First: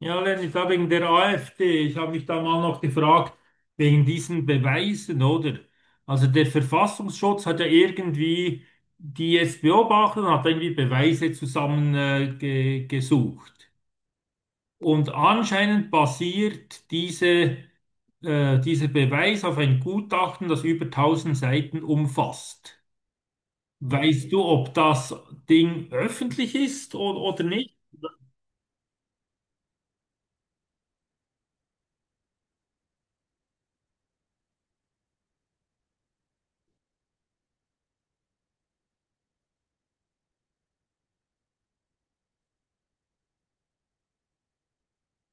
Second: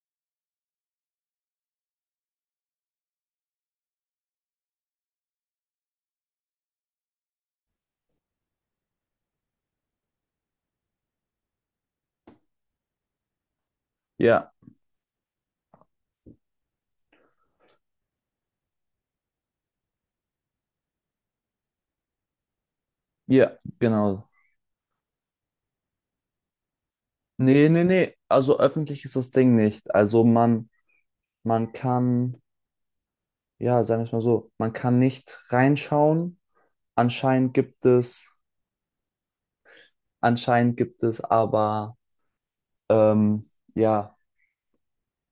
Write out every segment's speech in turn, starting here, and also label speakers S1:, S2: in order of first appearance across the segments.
S1: Ja, Lenny, da wegen der AfD. Ich habe mich da mal noch gefragt, wegen diesen Beweisen, oder? Also der Verfassungsschutz hat ja irgendwie die jetzt beobachtet und hat irgendwie Beweise zusammen ge gesucht.
S2: Ja,
S1: Und anscheinend basiert dieser Beweis auf ein Gutachten, das über tausend Seiten umfasst.
S2: ja, genau.
S1: Weißt du, ob das Ding öffentlich ist oder
S2: Nee,
S1: nicht?
S2: nee, nee. Also öffentlich ist das Ding nicht. Also man kann, ja, sagen wir es mal so, man kann nicht reinschauen. Anscheinend gibt es, Anscheinend gibt es aber, ähm, ja,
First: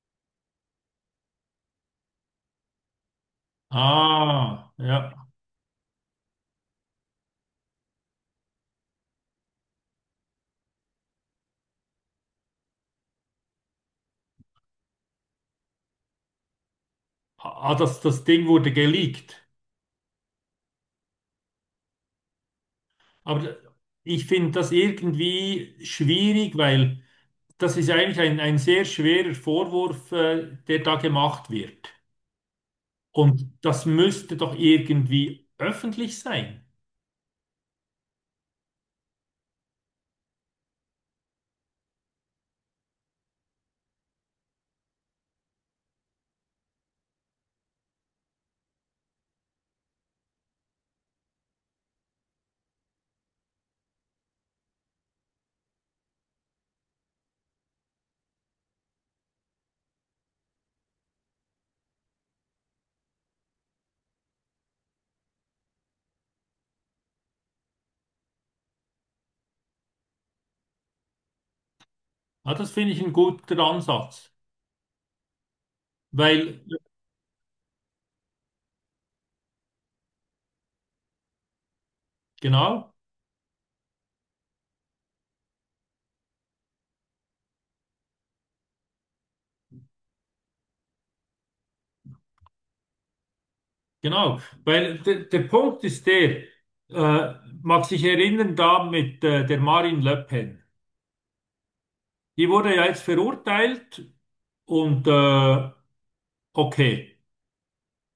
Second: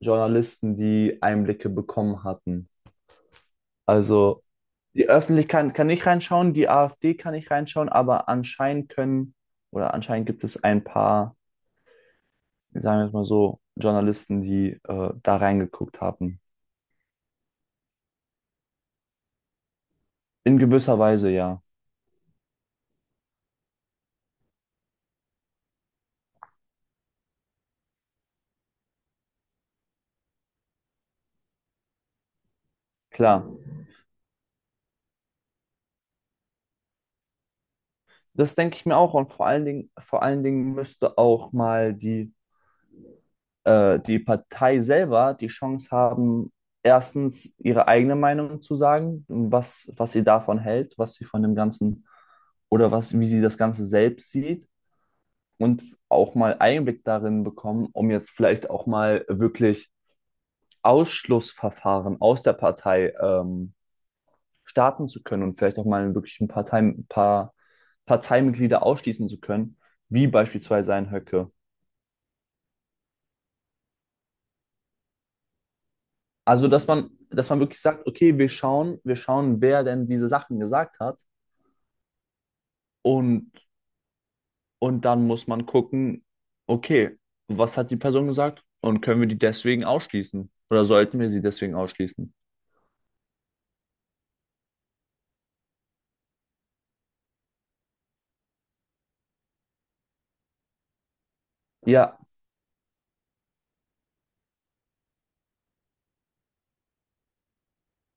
S2: Journalisten, die Einblicke bekommen hatten. Also
S1: Ah,
S2: die
S1: ja.
S2: Öffentlichkeit kann nicht reinschauen, die AfD kann nicht reinschauen, aber anscheinend können, oder anscheinend gibt es ein paar, sagen wir es mal so, Journalisten, die da reingeguckt haben.
S1: Ah, das Ding wurde geleakt.
S2: In gewisser Weise ja,
S1: Aber ich finde das irgendwie schwierig, weil das ist eigentlich ein sehr schwerer Vorwurf, der da gemacht wird.
S2: klar.
S1: Und das müsste doch irgendwie öffentlich sein.
S2: Das denke ich mir auch. Und vor allen Dingen müsste auch mal die Partei selber die Chance haben, erstens ihre eigene Meinung zu sagen, was sie davon hält, was sie von dem Ganzen oder was, wie sie das Ganze selbst sieht und auch mal Einblick darin bekommen, um jetzt vielleicht auch mal wirklich Ausschlussverfahren aus der Partei starten zu können und vielleicht auch mal wirklich ein paar Parteimitglieder ausschließen zu können, wie beispielsweise ein Höcke.
S1: Ja, das finde ich ein guter Ansatz. Weil,
S2: Also, dass man wirklich sagt, okay, wir schauen, wer denn diese Sachen gesagt hat
S1: genau,
S2: und, und dann muss man gucken, okay, was hat die Person gesagt und können wir die deswegen ausschließen oder sollten wir sie deswegen ausschließen?
S1: genau. Weil der Punkt ist der, äh, mag sich erinnern, da mit der Marine Le Pen.
S2: Ja,
S1: Die wurde ja jetzt verurteilt und okay.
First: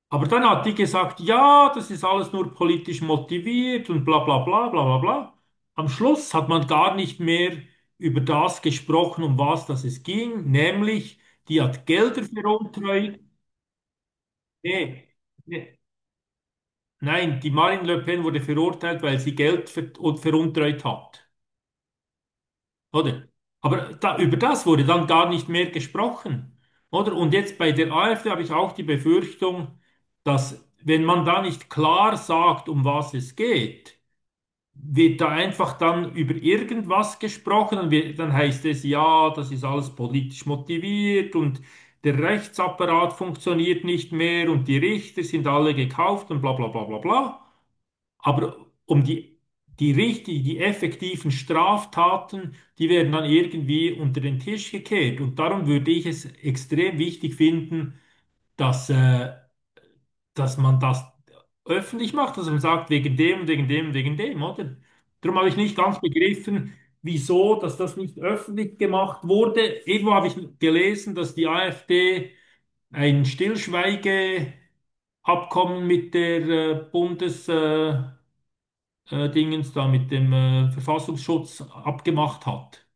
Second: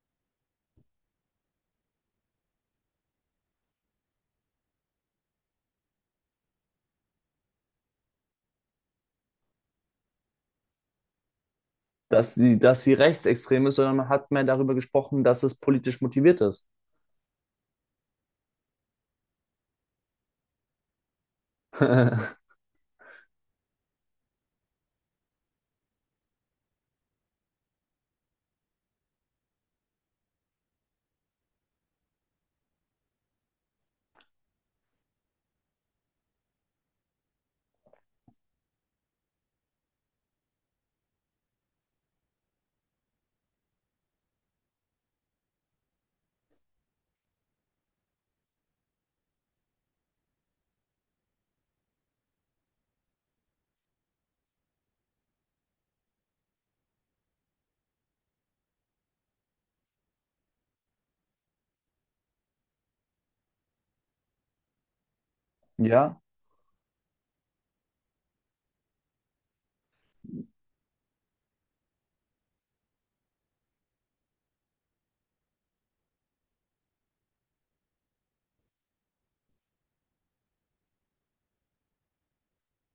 S1: Aber dann hat die gesagt, ja, das ist alles nur politisch motiviert und bla bla bla bla bla bla. Am Schluss hat man gar nicht mehr über das gesprochen, um was das es ging, nämlich die hat Gelder
S2: dass sie
S1: veruntreut.
S2: rechtsextrem ist, sondern man hat mehr darüber
S1: Nee,
S2: gesprochen, dass es
S1: nee.
S2: politisch motiviert ist.
S1: Nein, die Marine Le Pen wurde verurteilt, weil sie Geld veruntreut hat. Oder? Aber da, über das wurde dann gar nicht mehr gesprochen. Oder? Und jetzt bei der AfD habe ich auch die Befürchtung, dass wenn man da nicht klar sagt, um was es geht, wird da einfach dann über irgendwas gesprochen und wir, dann heißt es, ja, das ist alles politisch motiviert und der Rechtsapparat funktioniert nicht mehr und die Richter sind alle gekauft und bla bla bla bla bla. Aber um die, die effektiven Straftaten, die werden dann irgendwie unter den Tisch gekehrt. Und darum würde ich es extrem wichtig finden, dass, äh, dass man das öffentlich macht, dass man sagt, wegen dem, wegen dem, wegen dem, oder? Darum habe ich nicht ganz
S2: Ja.
S1: begriffen, wieso, dass das nicht öffentlich gemacht wurde. Irgendwo habe ich gelesen, dass die AfD ein Stillschweigeabkommen mit der Bundes, Dingens da mit dem Verfassungsschutz abgemacht hat.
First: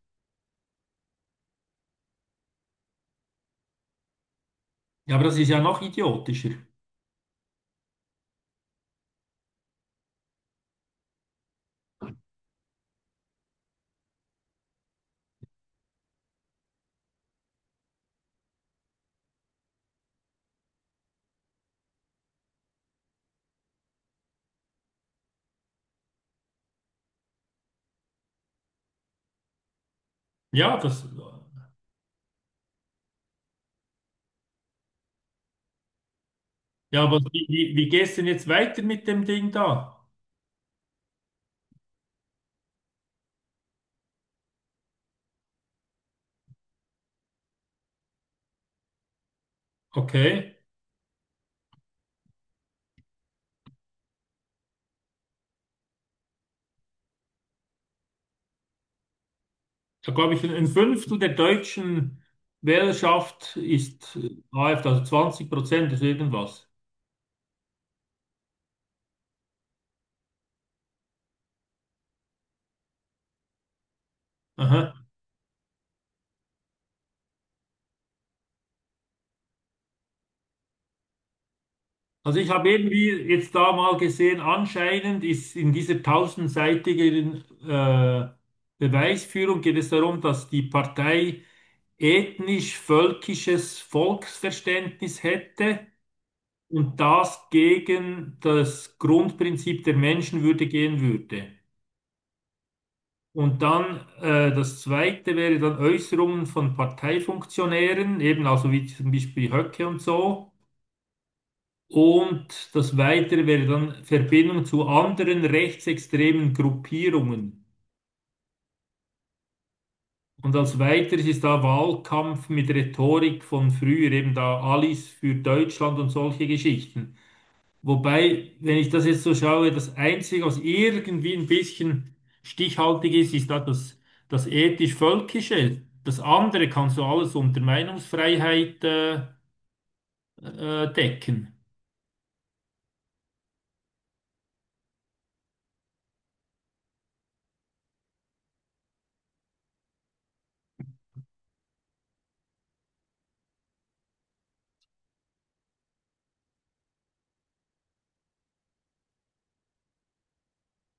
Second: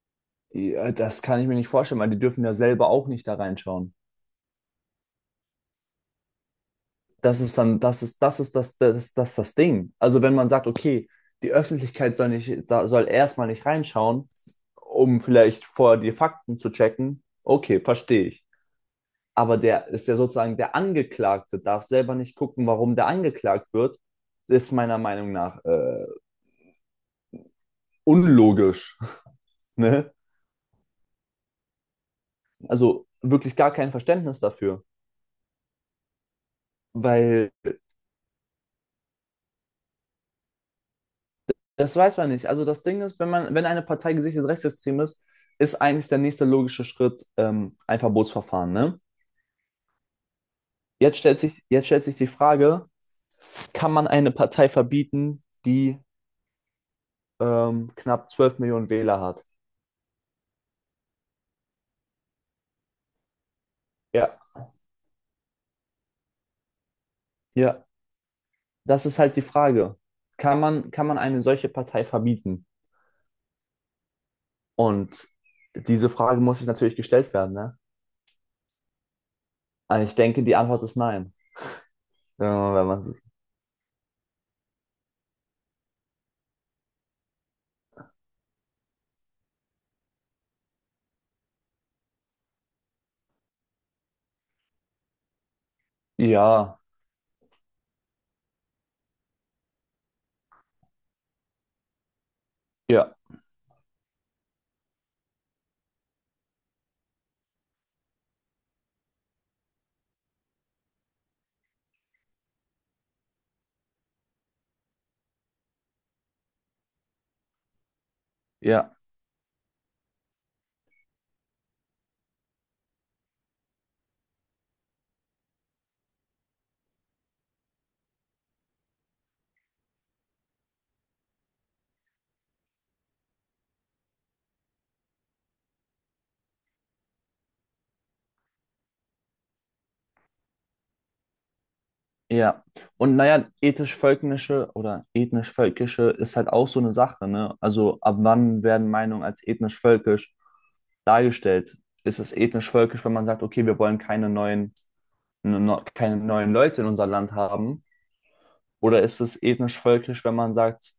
S2: Ja, das kann ich mir nicht vorstellen, weil die dürfen ja selber auch nicht da reinschauen.
S1: Ja, aber das ist ja noch idiotischer.
S2: Das ist dann, das ist, das ist das, das, das, das Ding. Also wenn man sagt, okay, die Öffentlichkeit soll nicht, da soll erstmal nicht reinschauen, um vielleicht vorher die Fakten zu checken, okay, verstehe ich. Aber der ist ja sozusagen der Angeklagte, darf selber nicht gucken, warum der angeklagt wird, ist meiner Meinung nach unlogisch. Ne?
S1: Ja, das,
S2: Also wirklich gar kein Verständnis dafür.
S1: ja, aber wie,
S2: Weil
S1: wie, wie gehst du denn jetzt weiter mit dem Ding da?
S2: das weiß man nicht. Also das Ding ist, wenn eine Partei gesichert rechtsextrem ist, ist eigentlich der nächste logische Schritt ein Verbotsverfahren, ne?
S1: Okay.
S2: Jetzt stellt sich die Frage, kann man eine Partei verbieten, die knapp 12 Millionen Wähler hat?
S1: Da glaube ich, ein Fünftel der deutschen Wählerschaft ist
S2: Ja.
S1: AfD, also 20% ist irgendwas.
S2: Ja, das ist halt die Frage. Kann man eine solche Partei verbieten?
S1: Aha.
S2: Und diese Frage muss sich natürlich gestellt werden, ne? Und ich denke, die Antwort ist nein.
S1: Also ich habe
S2: Wenn
S1: irgendwie
S2: man,
S1: jetzt da mal gesehen, anscheinend ist in dieser tausendseitigen Beweisführung geht es darum, dass die Partei ethnisch-völkisches Volksverständnis hätte
S2: ja,
S1: und das gegen das Grundprinzip der Menschenwürde gehen würde.
S2: ja,
S1: Und dann das zweite wäre dann Äußerungen von Parteifunktionären, eben also wie zum Beispiel Höcke und so. Und das Weitere wäre dann Verbindung zu anderen rechtsextremen Gruppierungen.
S2: ja.
S1: Und als Weiteres ist da Wahlkampf mit Rhetorik von früher, eben da Alice für Deutschland und solche Geschichten. Wobei, wenn ich das jetzt so schaue, das Einzige, was irgendwie ein bisschen stichhaltig ist, ist da das ethisch-völkische. Das andere kannst du alles unter Meinungsfreiheit decken.
S2: Ja, und naja, ethisch-völkische oder ethnisch-völkische ist halt auch so eine Sache, ne? Also ab wann werden Meinungen als ethnisch-völkisch dargestellt? Ist es ethnisch-völkisch, wenn man sagt, okay, wir wollen keine neuen, keine neuen Leute in unser Land haben? Oder ist es ethnisch-völkisch, wenn man sagt,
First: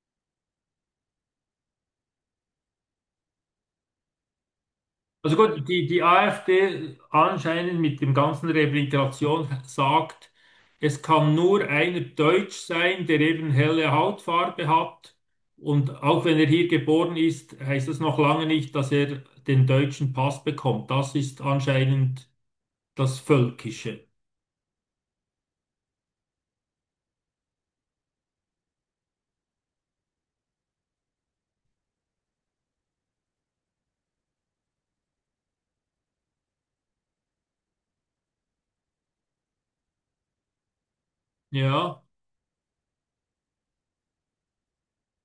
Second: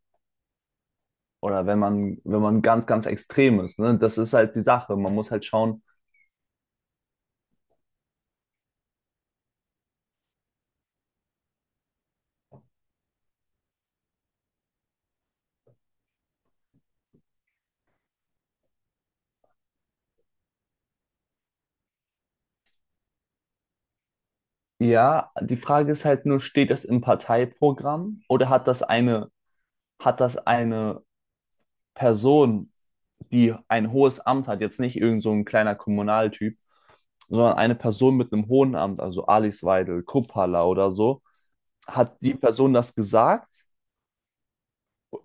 S2: oder wenn man, wenn man ganz, ganz extrem ist, ne? Das ist halt die Sache. Man muss
S1: Also
S2: halt
S1: gut,
S2: schauen,
S1: die AfD anscheinend mit dem ganzen Rehabilitation sagt, es kann nur einer Deutsch sein, der eben helle Hautfarbe hat. Und auch wenn er hier geboren ist, heißt das noch lange nicht, dass er den deutschen Pass bekommt. Das ist anscheinend das Völkische.
S2: ja, die Frage ist halt nur, steht das im Parteiprogramm oder hat hat das eine Person die ein hohes Amt hat, jetzt nicht irgend so ein kleiner Kommunaltyp, sondern eine Person mit einem hohen Amt, also Alice Weidel, Kuppala oder so,
S1: Ja,
S2: hat die Person das gesagt,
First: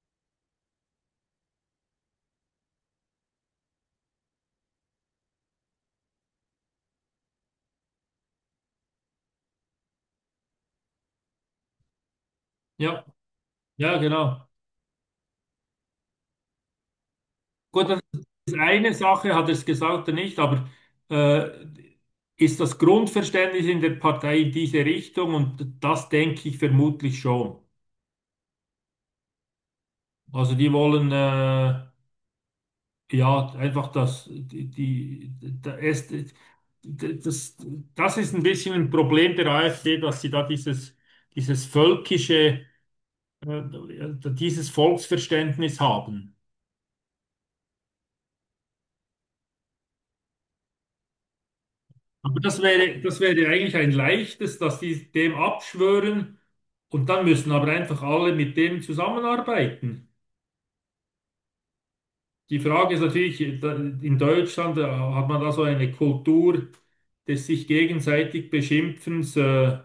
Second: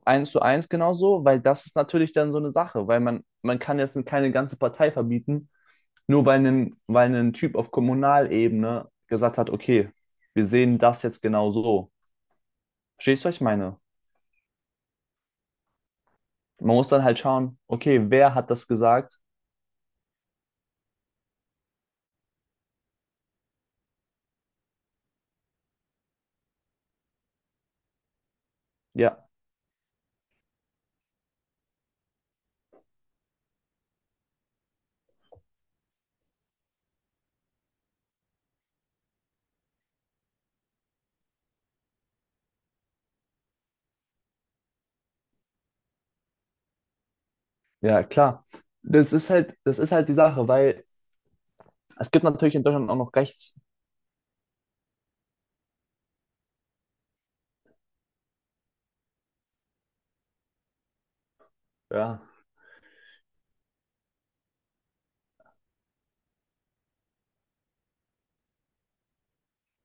S2: eins zu eins genauso, weil das ist natürlich dann so eine Sache, weil man kann jetzt keine ganze Partei verbieten, nur weil ein Typ auf Kommunalebene gesagt hat, okay, wir sehen das jetzt genau so.
S1: ja,
S2: Verstehst du, was ich meine?
S1: ja, genau.
S2: Man muss dann halt schauen,
S1: Gut,
S2: okay,
S1: das
S2: wer hat
S1: ist
S2: das
S1: eine
S2: gesagt?
S1: Sache, hat er es gesagt oder nicht, aber äh, ist das Grundverständnis in der Partei in diese Richtung? Und das denke ich vermutlich schon.
S2: Ja,
S1: Also die wollen ja einfach das, die, die, da ist, das, das ist ein bisschen ein Problem der AfD, dass sie da dieses völkische, äh, dieses Volksverständnis haben.
S2: ja, klar. Das ist halt die Sache, weil es gibt
S1: Aber
S2: natürlich
S1: das
S2: in Deutschland auch
S1: wäre,
S2: noch
S1: das wäre
S2: rechts.
S1: eigentlich ein leichtes, dass die dem abschwören und dann müssen aber einfach alle mit dem zusammenarbeiten.
S2: Ja,
S1: Die Frage ist natürlich, in Deutschland hat man da so eine Kultur des sich gegenseitig Beschimpfens.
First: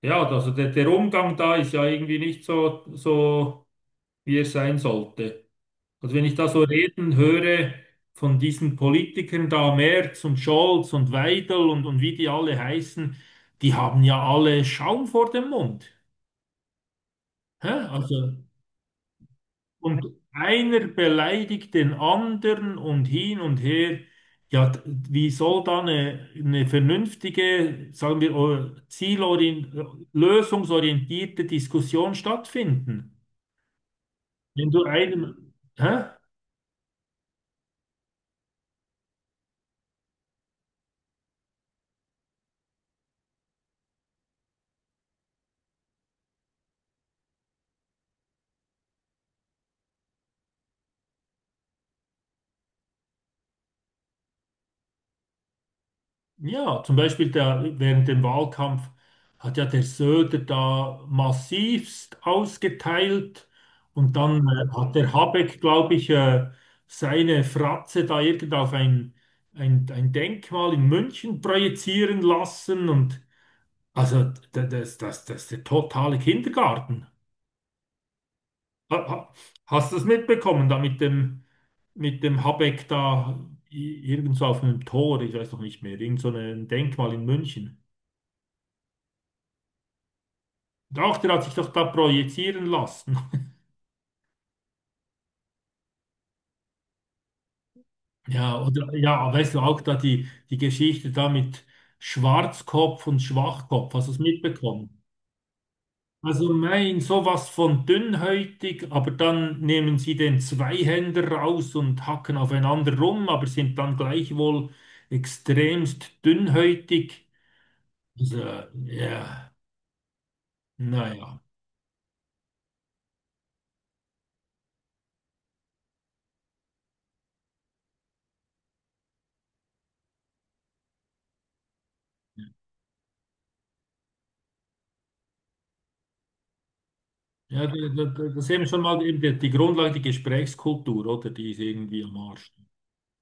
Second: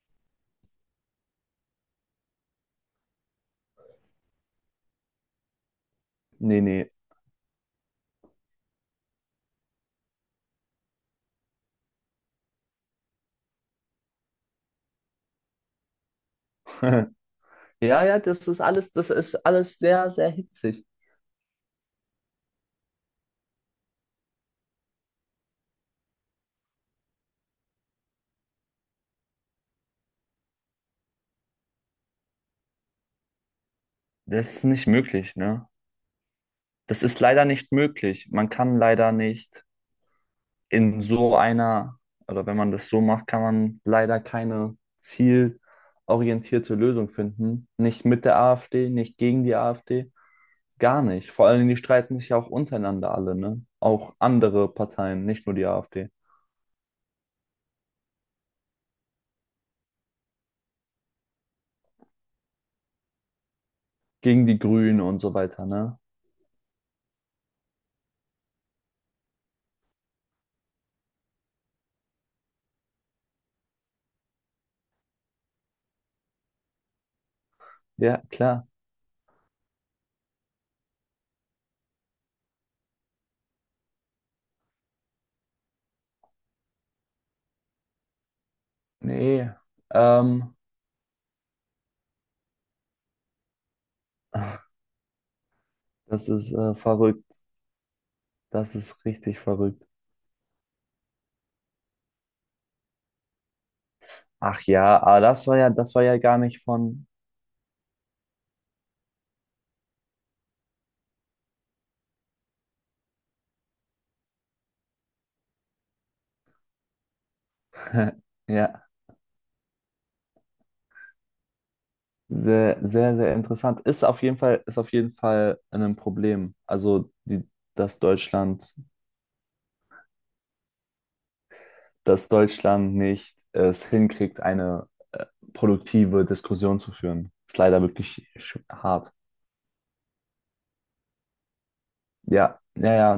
S1: Ja, also der Umgang da ist ja irgendwie nicht so, wie er sein sollte. Also wenn ich da so
S2: nee, nee.
S1: reden höre von diesen Politikern da, Merz und Scholz und Weidel und wie die alle heißen, die haben ja alle Schaum vor dem Mund. Hä?
S2: Ja, ja,
S1: Also,
S2: das ist alles
S1: und
S2: sehr, sehr hitzig.
S1: einer beleidigt den anderen und hin und her. Ja, wie soll da eine vernünftige, sagen wir, lösungsorientierte Diskussion stattfinden?
S2: Das ist
S1: Wenn du
S2: nicht möglich,
S1: einem,
S2: ne?
S1: hä?
S2: Das ist leider nicht möglich. Man kann leider nicht in so einer, oder wenn man das so macht, kann man leider keine zielorientierte Lösung finden. Nicht mit der AfD, nicht gegen die AfD, gar nicht. Vor allen Dingen, die streiten sich ja auch untereinander alle, ne? Auch andere Parteien, nicht nur die AfD.
S1: Ja, zum Beispiel der, während dem Wahlkampf hat ja der Söder da massivst ausgeteilt und dann
S2: Gegen die
S1: hat
S2: Grünen
S1: der
S2: und so
S1: Habeck,
S2: weiter,
S1: glaube
S2: ne?
S1: ich, seine Fratze da irgend auf ein Denkmal in München projizieren lassen und also das ist der totale Kindergarten.
S2: Ja, klar.
S1: Ha- ha- Hast du das mitbekommen da mit dem Habeck da irgendwo auf einem Tor, ich weiß noch nicht mehr, irgend so ein Denkmal in München?
S2: Nee, ähm,
S1: Doch, der hat sich doch da projizieren lassen.
S2: das ist verrückt.
S1: Ja,
S2: Das
S1: oder
S2: ist
S1: ja,
S2: richtig
S1: weißt du auch
S2: verrückt.
S1: da die Geschichte da mit Schwarzkopf und Schwachkopf, hast du es
S2: Ach ja,
S1: mitbekommen?
S2: aber das war ja gar
S1: Also
S2: nicht von.
S1: sowas von dünnhäutig, aber dann nehmen sie den Zweihänder raus und hacken aufeinander rum, aber sind dann gleichwohl extremst dünnhäutig. Also,
S2: Ja,
S1: ja, naja.
S2: sehr, sehr, sehr interessant. Ist auf jeden Fall, ist auf jeden Fall ein Problem. Also, die, dass Deutschland, dass Deutschland nicht es hinkriegt, eine äh, produktive Diskussion zu führen. Ist
S1: Ja, ja,
S2: leider wirklich
S1: das ist eben schon mal
S2: hart.
S1: eben die Grundlage, die Gesprächskultur, oder? Die ist irgendwie am Arsch.
S2: Ja, ja, ja.